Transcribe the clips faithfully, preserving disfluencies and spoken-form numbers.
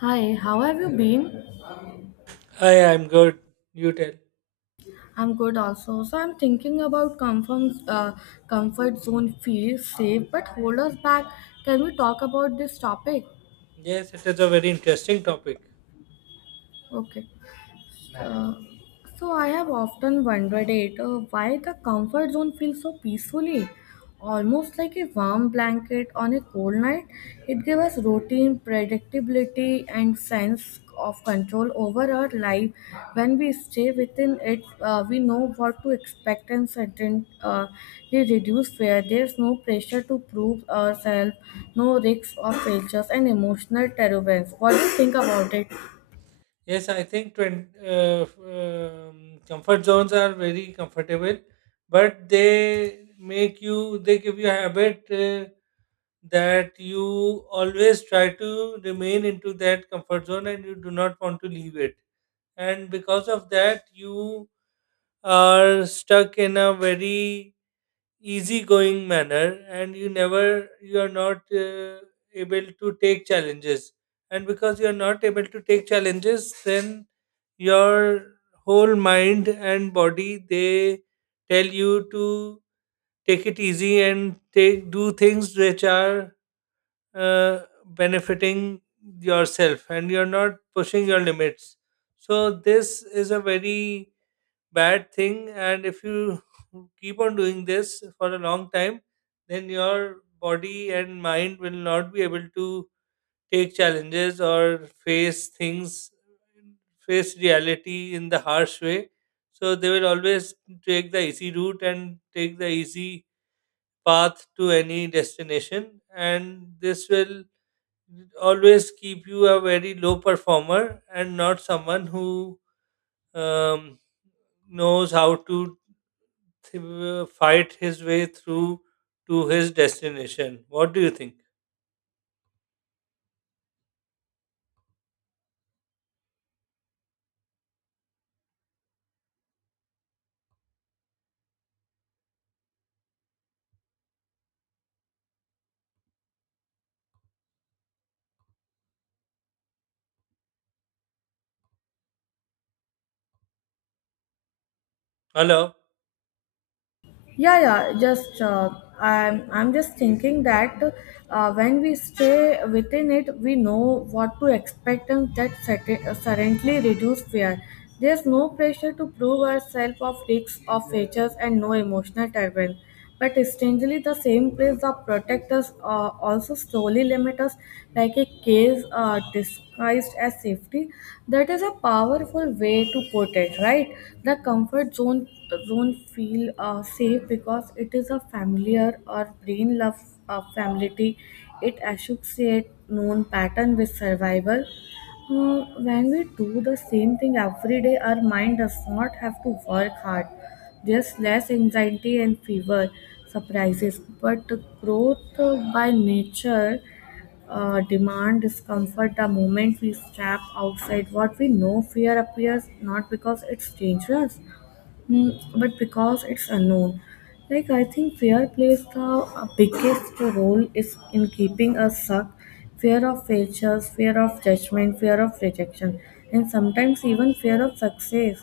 Hi, how have you been? Hi, I'm good. You tell. I'm good also. So I'm thinking about comfort, uh, comfort zone feels safe but hold us back. Can we talk about this topic? Yes, it is a very interesting topic. Okay. Uh, So I have often wondered it uh, why the comfort zone feels so peacefully, almost like a warm blanket on a cold night. It gives us routine, predictability, and sense of control over our life. When we stay within it, uh, we know what to expect and certainly uh, they reduce fear. There's no pressure to prove ourselves, no risks of failures, and emotional turbulence. What do you think about it? Yes, I think twen- uh, f- um, comfort zones are very comfortable, but they make you, they give you a habit uh, that you always try to remain into that comfort zone and you do not want to leave it. And because of that you are stuck in a very easygoing manner, and you never you are not uh, able to take challenges, and because you are not able to take challenges, then your whole mind and body, they tell you to take it easy and take do things which are uh, benefiting yourself, and you're not pushing your limits. So, this is a very bad thing. And if you keep on doing this for a long time, then your body and mind will not be able to take challenges or face things, face reality in the harsh way. So, they will always take the easy route and take the easy path to any destination, and this will always keep you a very low performer and not someone who um, knows how to th- fight his way through to his destination. What do you think? Hello? Yeah, yeah. Just uh, I'm I'm just thinking that uh, when we stay within it, we know what to expect, and that certain, uh, certainly reduce fear. There's no pressure to prove ourselves of risks of features and no emotional turbulence. But strangely, the same place that protect us uh, also slowly limit us like a case uh, disguised as safety. That is a powerful way to put it, right? The comfort zone zone feel uh, safe because it is a familiar or brain love uh, familiarity. It associates known pattern with survival uh, when we do the same thing every day, our mind does not have to work hard. There's less anxiety and fever surprises. But growth uh, by nature uh, demand discomfort the moment we step outside what we know fear appears not because it's dangerous Mm, but because it's unknown. Like I think fear plays the uh, biggest role is in keeping us stuck. Fear of failures, fear of judgment, fear of rejection, and sometimes even fear of success.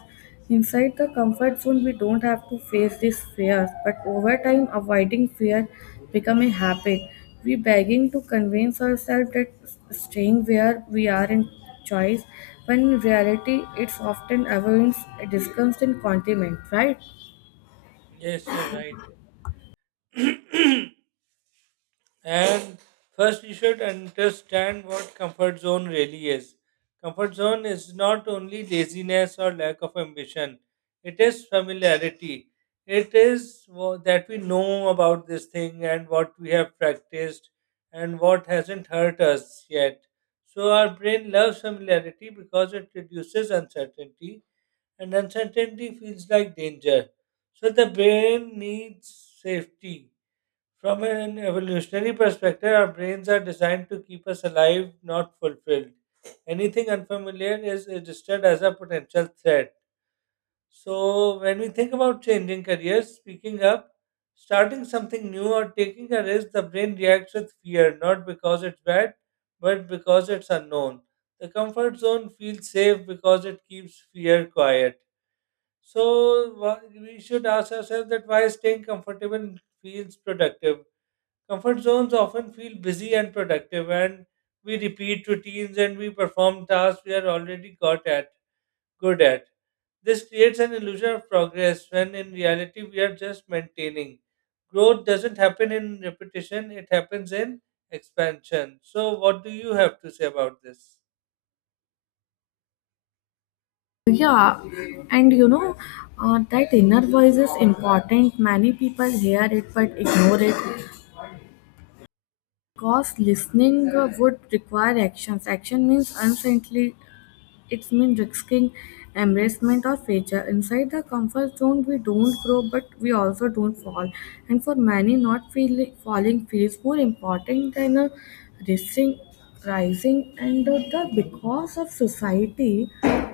Inside the comfort zone, we don't have to face these fears, but over time, avoiding fear become a habit. We begging to convince ourselves that staying where we are in choice, when in reality it's often avoids a disgusting condiment, right? Yes, you're right. And first, you should understand what comfort zone really is. Comfort zone is not only laziness or lack of ambition, it is familiarity. It is wha- that we know about this thing and what we have practiced and what hasn't hurt us yet. So, our brain loves familiarity because it reduces uncertainty, and uncertainty feels like danger. So, the brain needs safety. From an evolutionary perspective, our brains are designed to keep us alive, not fulfilled. Anything unfamiliar is registered as a potential threat. So, when we think about changing careers, speaking up, starting something new, or taking a risk, the brain reacts with fear, not because it's bad, but because it's unknown. The comfort zone feels safe because it keeps fear quiet. So, wha- we should ask ourselves that why staying comfortable feels productive. Comfort zones often feel busy and productive, and we repeat routines and we perform tasks we are already got at, good at. This creates an illusion of progress when in reality we are just maintaining. Growth doesn't happen in repetition, it happens in expansion. So, what do you have to say about this? Yeah, and you know, uh, that inner voice is important. Many people hear it but ignore it because listening uh, would require actions. Action means uncertainly. It means risking embarrassment or failure. Inside the comfort zone, we don't grow, but we also don't fall. And for many, not feel, falling feels more important than uh, risking rising. And uh, the because of society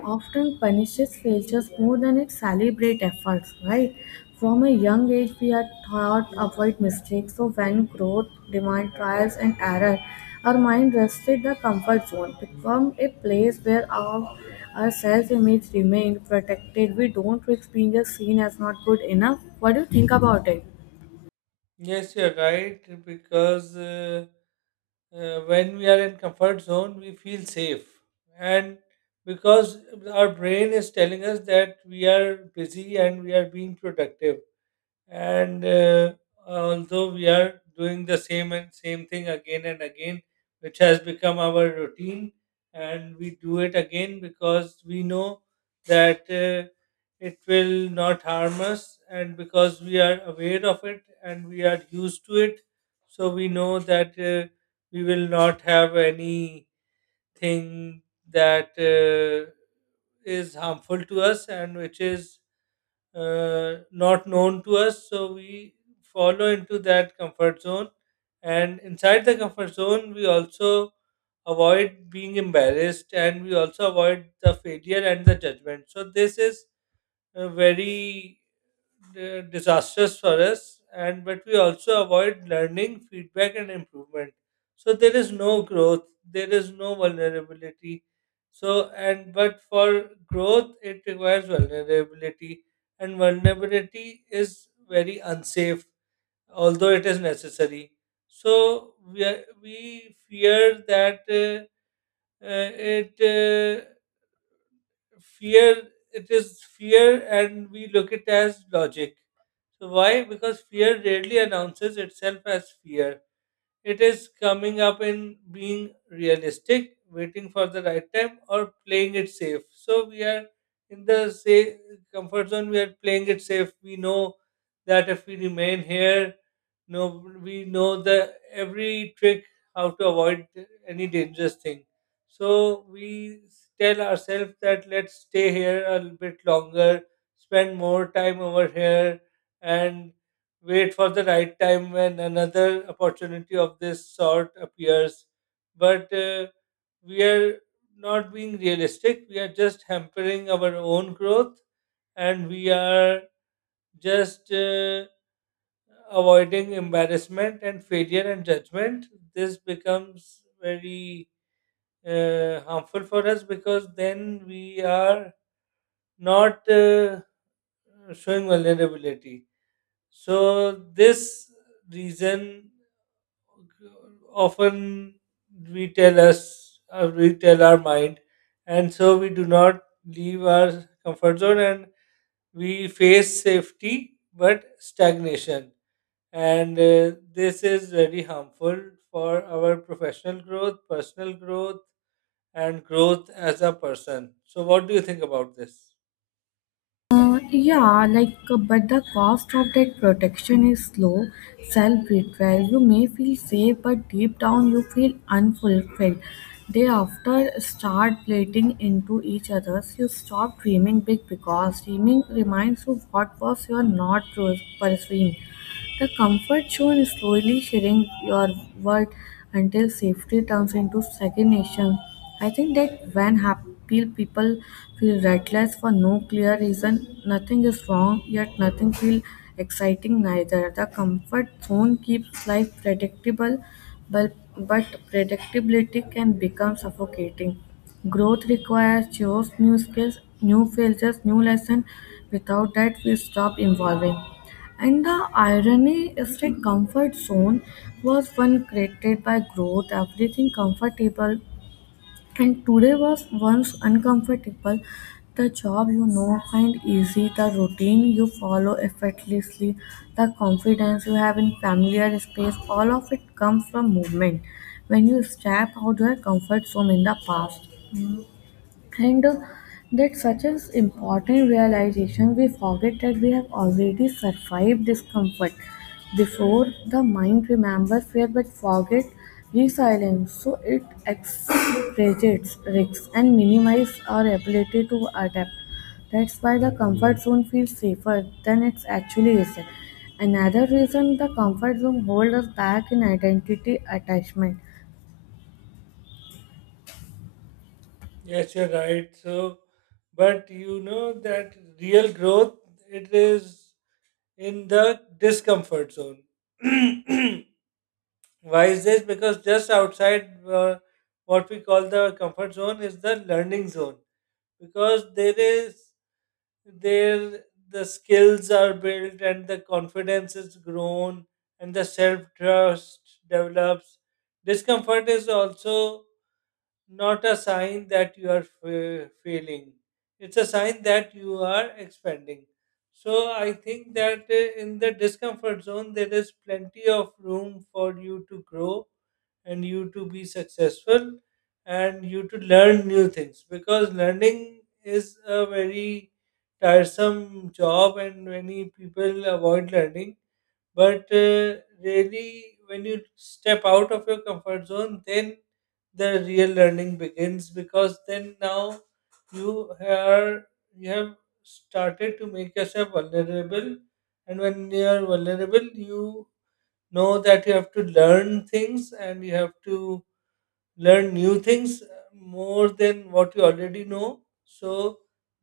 often punishes failures more than it celebrates efforts, right? From a young age, we are taught avoid mistakes. So when growth demand trials and error, our mind rested the comfort zone, become a place where our, our self-image remained protected. We don't risk being a seen as not good enough. What do you think about it? Yes, you're right, because. Uh, uh, when we are in comfort zone we feel safe, and because our brain is telling us that we are busy and we are being productive, and uh, although we are doing the same and same thing again and again, which has become our routine, and we do it again because we know that uh, it will not harm us, and because we are aware of it and we are used to it, so we know that uh, we will not have anything that uh, is harmful to us and which is uh, not known to us, so we follow into that comfort zone. And inside the comfort zone we also avoid being embarrassed, and we also avoid the failure and the judgment, so this is uh, very uh, disastrous for us. And but we also avoid learning, feedback and improvement, so there is no growth, there is no vulnerability. So, and but for growth it requires vulnerability, and vulnerability is very unsafe, although it is necessary. So we are, we fear that uh, uh, it uh, fear, it is fear, and we look it as logic. So why? Because fear rarely announces itself as fear, it is coming up in being realistic, waiting for the right time, or playing it safe. So we are in the safe comfort zone. We are playing it safe. We know that if we remain here, no, we know the every trick how to avoid any dangerous thing. So we tell ourselves that let's stay here a little bit longer, spend more time over here, and wait for the right time when another opportunity of this sort appears. But uh, we are not being realistic. We are just hampering our own growth, and we are just uh, avoiding embarrassment and failure and judgment. This becomes very uh, harmful for us, because then we are not uh, showing vulnerability. So, this reason often we tell us uh, we tell our mind, and so we do not leave our comfort zone, and we face safety but stagnation. And uh, this is very harmful for our professional growth, personal growth, and growth as a person. So what do you think about this? Uh, yeah, like, uh, but the cost of that protection is slow self-betrayal. You may feel safe, but deep down you feel unfulfilled. They after start plating into each other's. You stop dreaming big because dreaming reminds you what was you are not pursuing. The comfort zone is slowly shedding your world until safety turns into stagnation. I think that when happy people feel restless for no clear reason, nothing is wrong, yet nothing feels exciting neither. The comfort zone keeps life predictable, but, but predictability can become suffocating. Growth requires chose new skills, new failures, new lessons. Without that, we stop evolving. And the irony is the comfort zone was one created by growth, everything comfortable, and today was once uncomfortable. The job you know find easy, the routine you follow effortlessly, the confidence you have in familiar space, all of it comes from movement. When you step out your comfort zone in the past. And uh, that such an important realization, we forget that we have already survived discomfort before the mind remembers fear but forget resilience. So it exaggerates risks and minimizes our ability to adapt. That's why the comfort zone feels safer than it actually is. Another reason the comfort zone holds us back in identity attachment. Yes, you're right. So, but you know that real growth, it is in the discomfort zone. Why is this? Because just outside uh, what we call the comfort zone is the learning zone. Because there is there the skills are built and the confidence is grown and the self trust develops. Discomfort is also not a sign that you are fa- failing. It's a sign that you are expanding. So I think that uh, in the discomfort zone, there is plenty of room for you to grow and you to be successful and you to learn new things, because learning is a very tiresome job and many people avoid learning. But uh, really, when you step out of your comfort zone, then the real learning begins, because then now you are you have started to make yourself vulnerable, and when you are vulnerable, you know that you have to learn things and you have to learn new things, uh, more than what you already know. So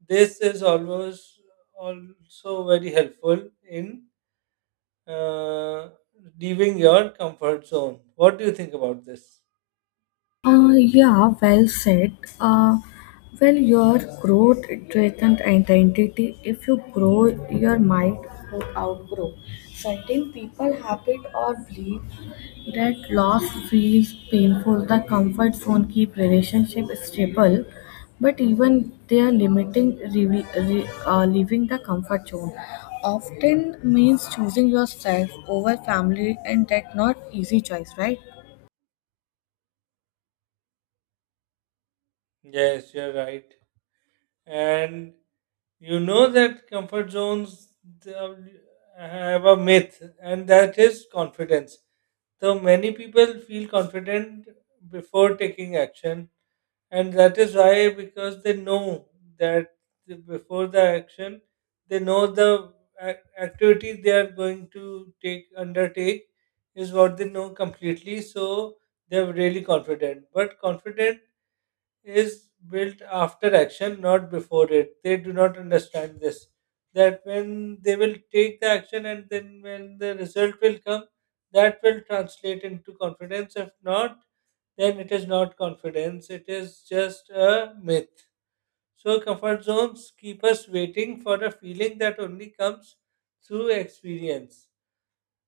this is always also very helpful in uh, leaving your comfort zone. What do you think about this? Uh, yeah, well said. Uh, well, your growth threatens identity. If you grow, your mind would outgrow. Certain people habit or believe that loss feels painful. The comfort zone keep relationship stable, but even they are limiting re- re- uh, leaving the comfort zone. Often means choosing yourself over family, and that not easy choice, right? Yes, you're right. And you know that comfort zones they are- have a myth, and that is confidence. So many people feel confident before taking action, and that is why, because they know that before the action they know the ac- activity they are going to take undertake is what they know completely, so they are really confident. But confident is built after action, not before it. They do not understand this. That when they will take the action and then when the result will come, that will translate into confidence. If not, then it is not confidence, it is just a myth. So, comfort zones keep us waiting for a feeling that only comes through experience.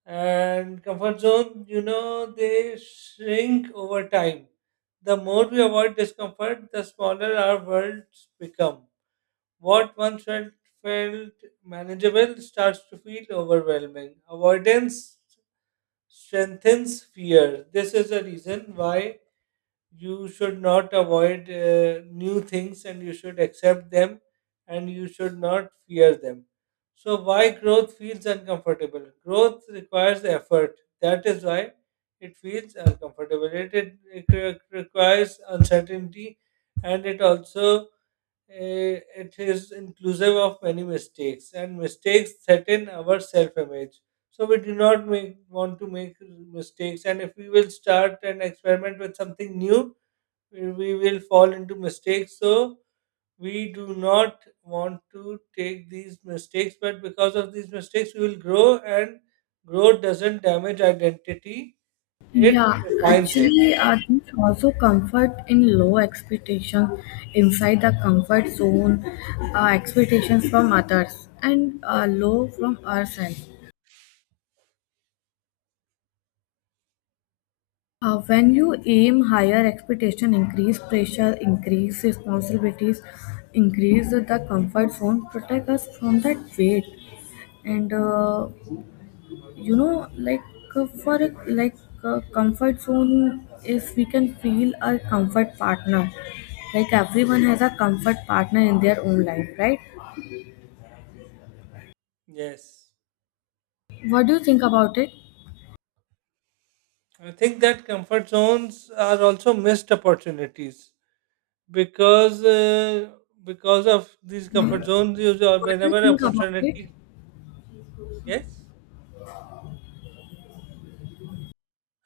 And comfort zone, you know, they shrink over time. The more we avoid discomfort, the smaller our worlds become. What once felt felt manageable starts to feel overwhelming. Avoidance strengthens fear. This is a reason why you should not avoid uh, new things and you should accept them and you should not fear them. So, why growth feels uncomfortable? Growth requires effort. That is why it feels uncomfortable. It, it, it re- requires uncertainty, and it also Eh, it is inclusive of many mistakes, and mistakes threaten our self-image. So we do not make, want to make mistakes, and if we will start and experiment with something new, we we will fall into mistakes. So we do not want to take these mistakes, but because of these mistakes, we will grow, and growth doesn't damage identity; it Yeah, refines it. actually, uh, these also comfort in low expectations inside the comfort zone, uh, expectations from others, and uh, low from ourselves. Uh, when you aim higher expectation, increase pressure, increase responsibilities, increase the comfort zone, protect us from that weight, and uh, you know like uh, for a, like a comfort zone if we can feel our comfort partner like everyone has a comfort partner in their own life, right? Yes, What do you think about it? I think that comfort zones are also missed opportunities because uh, because of these comfort zones you jo- What do you whenever think about it? opportunity. Yes.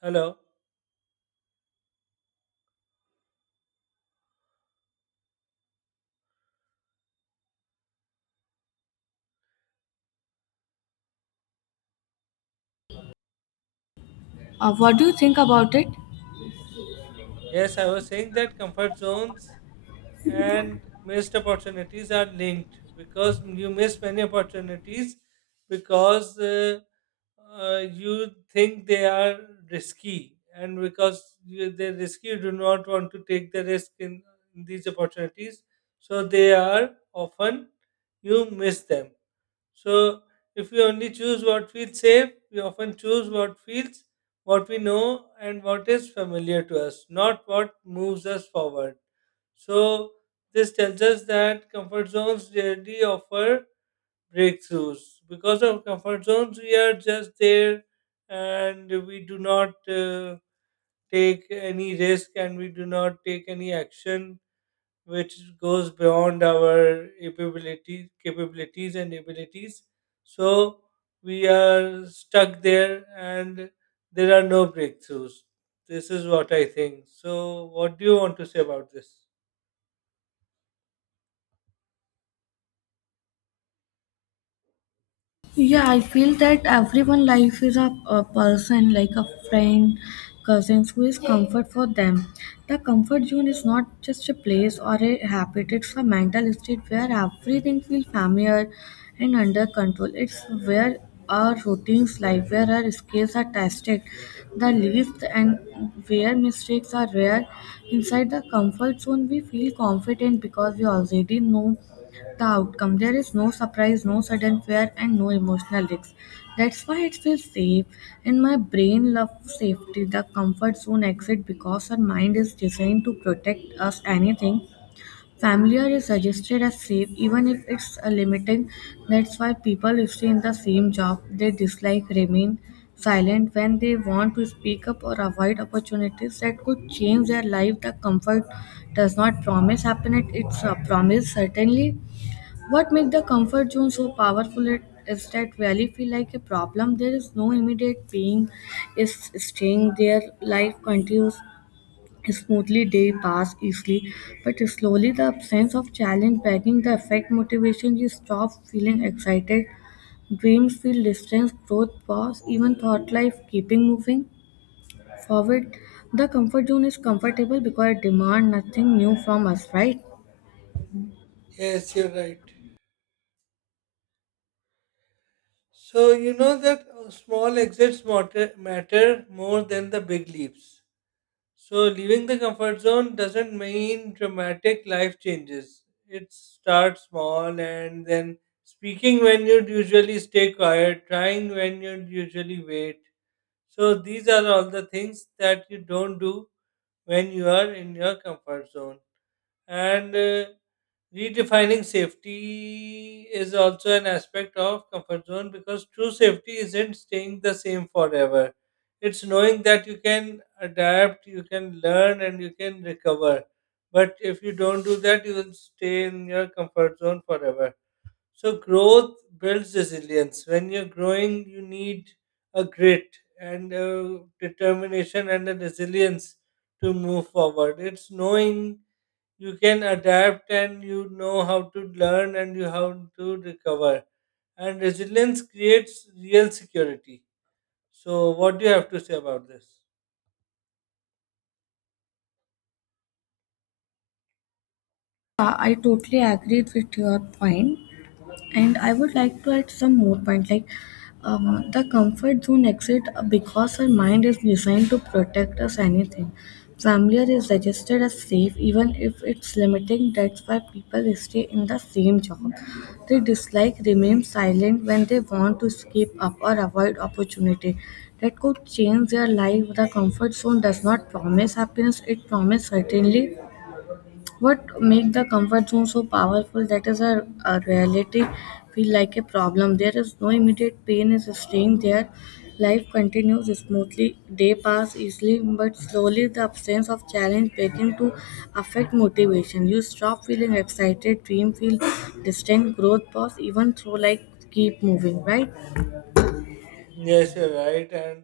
Hello. uh, what do you think about it? Yes, I was saying that comfort zones and missed opportunities are linked, because you miss many opportunities because uh, uh, you think they are risky, and because you, they're risky you do not want to take the risk in, in these opportunities, so they are often you miss them. So if we only choose what feels safe, we often choose what feels, what we know, and what is familiar to us, not what moves us forward. So this tells us that comfort zones rarely offer breakthroughs. Because of comfort zones, we are just there and we do not uh, take any risk and we do not take any action which goes beyond our ability, capabilities and abilities. So we are stuck there and there are no breakthroughs. This is what I think. So, what do you want to say about this? Yeah, I feel that everyone life is a, a person like a friend, cousins who is comfort for them. The comfort zone is not just a place or a habit, it's a mental state where everything feels familiar and under control. It's where our routines life, where our skills are tested, the least and where mistakes are rare. Inside the comfort zone we feel confident because we already know the outcome. There is no surprise, no sudden fear, and no emotional risks. That's why it feels safe. And my brain loves safety, the comfort zone exit, because our mind is designed to protect us anything. Familiar is suggested as safe, even if it's a limiting. That's why people stay in the same job they dislike remain silent when they want to speak up or avoid opportunities that could change their life. The comfort does not promise happiness; it's a promise certainly. What makes the comfort zone so powerful it- is that really feel like a problem. There is no immediate pain. Is staying there. Life continues smoothly. Day pass easily, but slowly the absence of challenge backing the effect motivation. You stop feeling excited. Dreams feel distance. Growth pause. Even thought life keeping moving forward. The comfort zone is comfortable because it demand nothing new from us, right? Yes, you're right. So, you know that uh, small exits matter, matter more than the big leaps. So, leaving the comfort zone doesn't mean dramatic life changes. It starts small, and then speaking when you'd usually stay quiet, trying when you'd usually wait. So, these are all the things that you don't do when you are in your comfort zone. And uh, redefining safety is also an aspect of comfort zone, because true safety isn't staying the same forever. It's knowing that you can adapt, you can learn, and you can recover. But if you don't do that, you will stay in your comfort zone forever. So growth builds resilience. When you're growing, you need a grit and a determination and a resilience to move forward. It's knowing you can adapt and you know how to learn and you how to recover. And resilience creates real security. So what do you have to say about this? Uh, I totally agree with your point. And I would like to add some more point like um, the comfort zone exit uh, because our mind is designed to protect us anything familiar is registered as safe even if it's limiting. That's why people stay in the same job they dislike remain silent when they want to escape up or avoid opportunity that could change their life. The comfort zone does not promise happiness, it promises certainly. What make the comfort zone so powerful, that is a, a reality feel like a problem. There is no immediate pain is staying there. Life continues smoothly, day pass easily, but slowly the absence of challenge begin to affect motivation. You stop feeling excited, dream feel distant, growth pause, even through like keep moving, right? Yes, you're right. And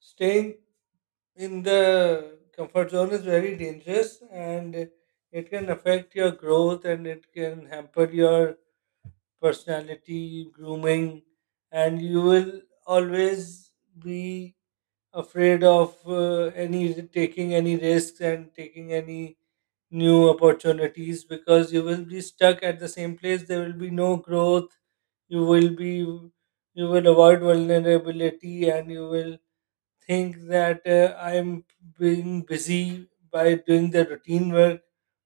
staying in the comfort zone is very dangerous, and it can affect your growth and it can hamper your personality, grooming, and you will always be afraid of uh, any taking any risks and taking any new opportunities, because you will be stuck at the same place, there will be no growth, you will be you will avoid vulnerability, and you will think that uh, I'm being busy by doing the routine work,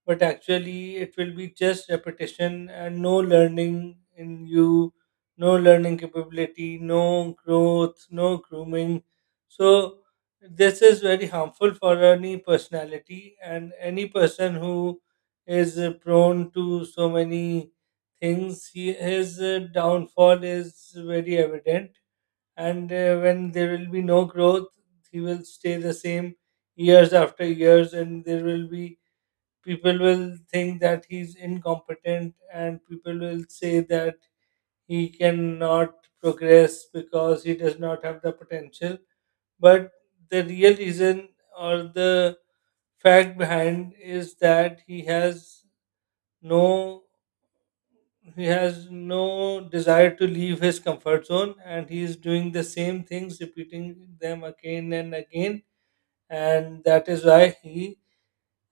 but actually it will be just repetition and no learning in you, no learning capability, no growth, no grooming. So this is very harmful for any personality and any person who is uh, prone to so many things. He, his uh, downfall is very evident, and uh, when there will be no growth he will stay the same years after years, and there will be people will think that he's incompetent, and people will say that he cannot progress because he does not have the potential. But the real reason or the fact behind is that he has no he has no desire to leave his comfort zone, and he is doing the same things, repeating them again and again, and that is why he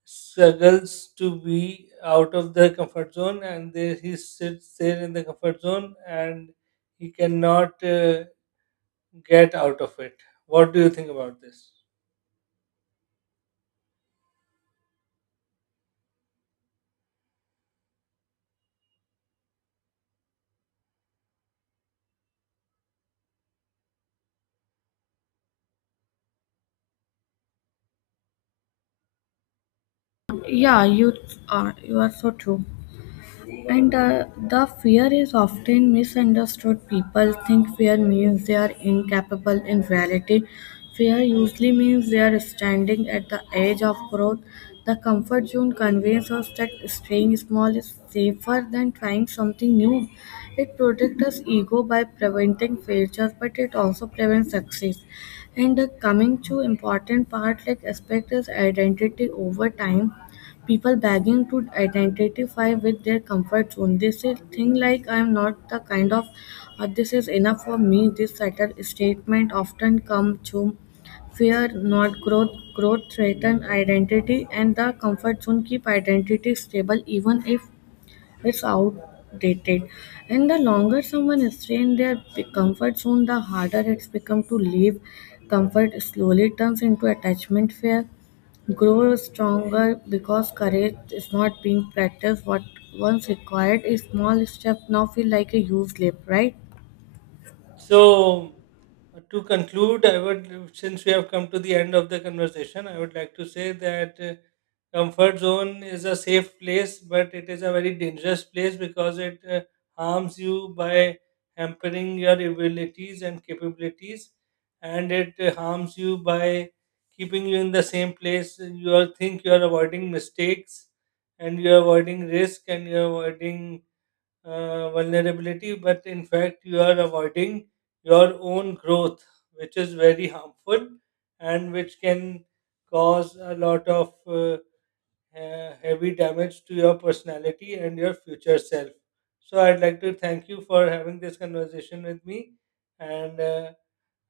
struggles to be out of the comfort zone, and there he sits there in the comfort zone and he cannot uh, get out of it. What do you think about this? Yeah, you are you are so true. And uh, the fear is often misunderstood. People think fear means they are incapable. In reality, fear usually means they are standing at the edge of growth. The comfort zone conveys us that staying small is safer than trying something new. It protects us ego by preventing failures, but it also prevents success. And uh, coming to important part like aspect is identity over time people begging to identify with their comfort zone. They say things like, I am not the kind of, or this is enough for me. This subtle statement often comes through fear, not growth. Growth threatens identity, and the comfort zone keep identity stable even if it's outdated. And the longer someone stays in their p- comfort zone, the harder it's become to leave. Comfort slowly turns into attachment fear. Grow stronger because courage is not being practiced. What once required a small step now feel like a huge leap, right? So, uh, to conclude, I would, since we have come to the end of the conversation, I would like to say that uh, comfort zone is a safe place, but it is a very dangerous place, because it uh, harms you by hampering your abilities and capabilities, and it uh, harms you by keeping you in the same place. You are, think you are avoiding mistakes, and you are avoiding risk, and you are avoiding uh, vulnerability, but in fact, you are avoiding your own growth, which is very harmful and which can cause a lot of uh, uh, heavy damage to your personality and your future self. So, I'd like to thank you for having this conversation with me, and uh,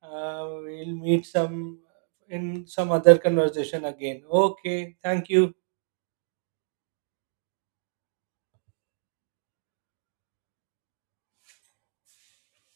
uh, we'll meet some in some other conversation again. Okay, thank you.